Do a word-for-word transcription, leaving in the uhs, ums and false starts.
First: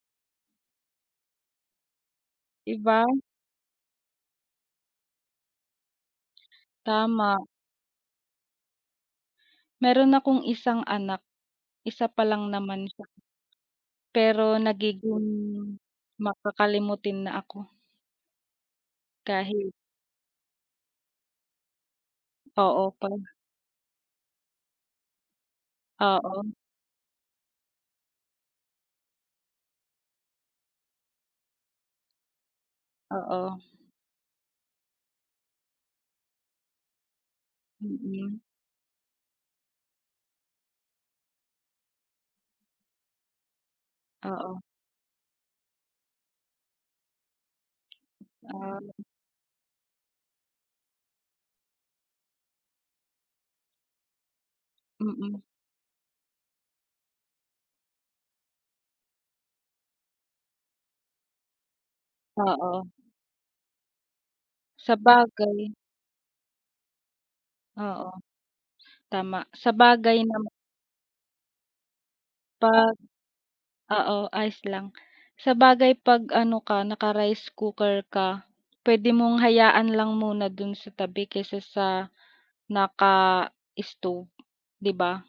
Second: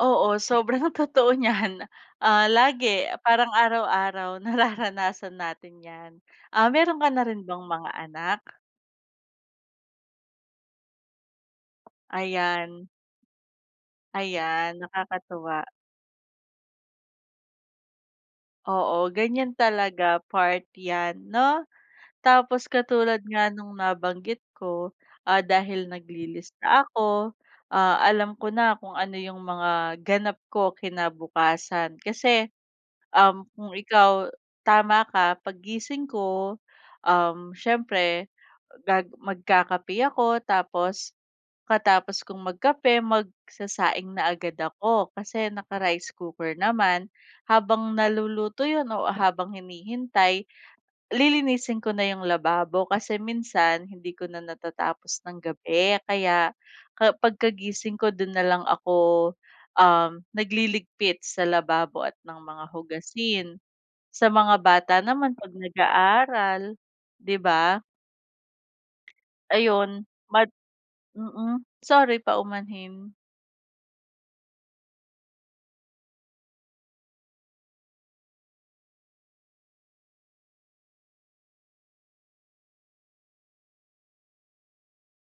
Oo, sobrang totoo niyan ah, lagi Iba. parang araw-araw nararanasan natin yan. Ah, meron ka na rin Tama. bang mga anak? Meron akong isang anak, isa pa lang Ayan. naman siya. Pero Ayan, nagiging nakakatuwa. makakalimutin na ako. Oo, ganyan Kahit talaga part yan, 'no? Tapos Oo, pag katulad nga nung nabanggit ko, ah, dahil Oo. naglilista ako, ah, alam ko na kung ano yung mga ganap ko kinabukasan. Kasi, um, Oo. kung ikaw tama ka pag gising ko, um, siyempre Mm. gag magkakape ako tapos, pagkatapos kung magkape, magsasaing na agad Oo. ako, kasi naka-rice cooker naman. Habang naluluto yun Ah. o habang hinihintay, lilinisin ko na yung lababo, kasi minsan hindi ko na natatapos ng Mm. gabi kaya ka pagkagising ko dun nalang ako, um, nagliligpit sa lababo at ng mga Oo. hugasin. Sa mga bata naman pag Sabagay. nag-aaral, di ba? Oo, tama. Ayun. Sabagay nama Mad Mm, sorry, Pag paumanhin. oo ayos lang, sabagay pag ano ka, naka-rice cooker ka, puwede mong hayaan lang muna dun sa tabi, kesa sa naka-stove. Di ba?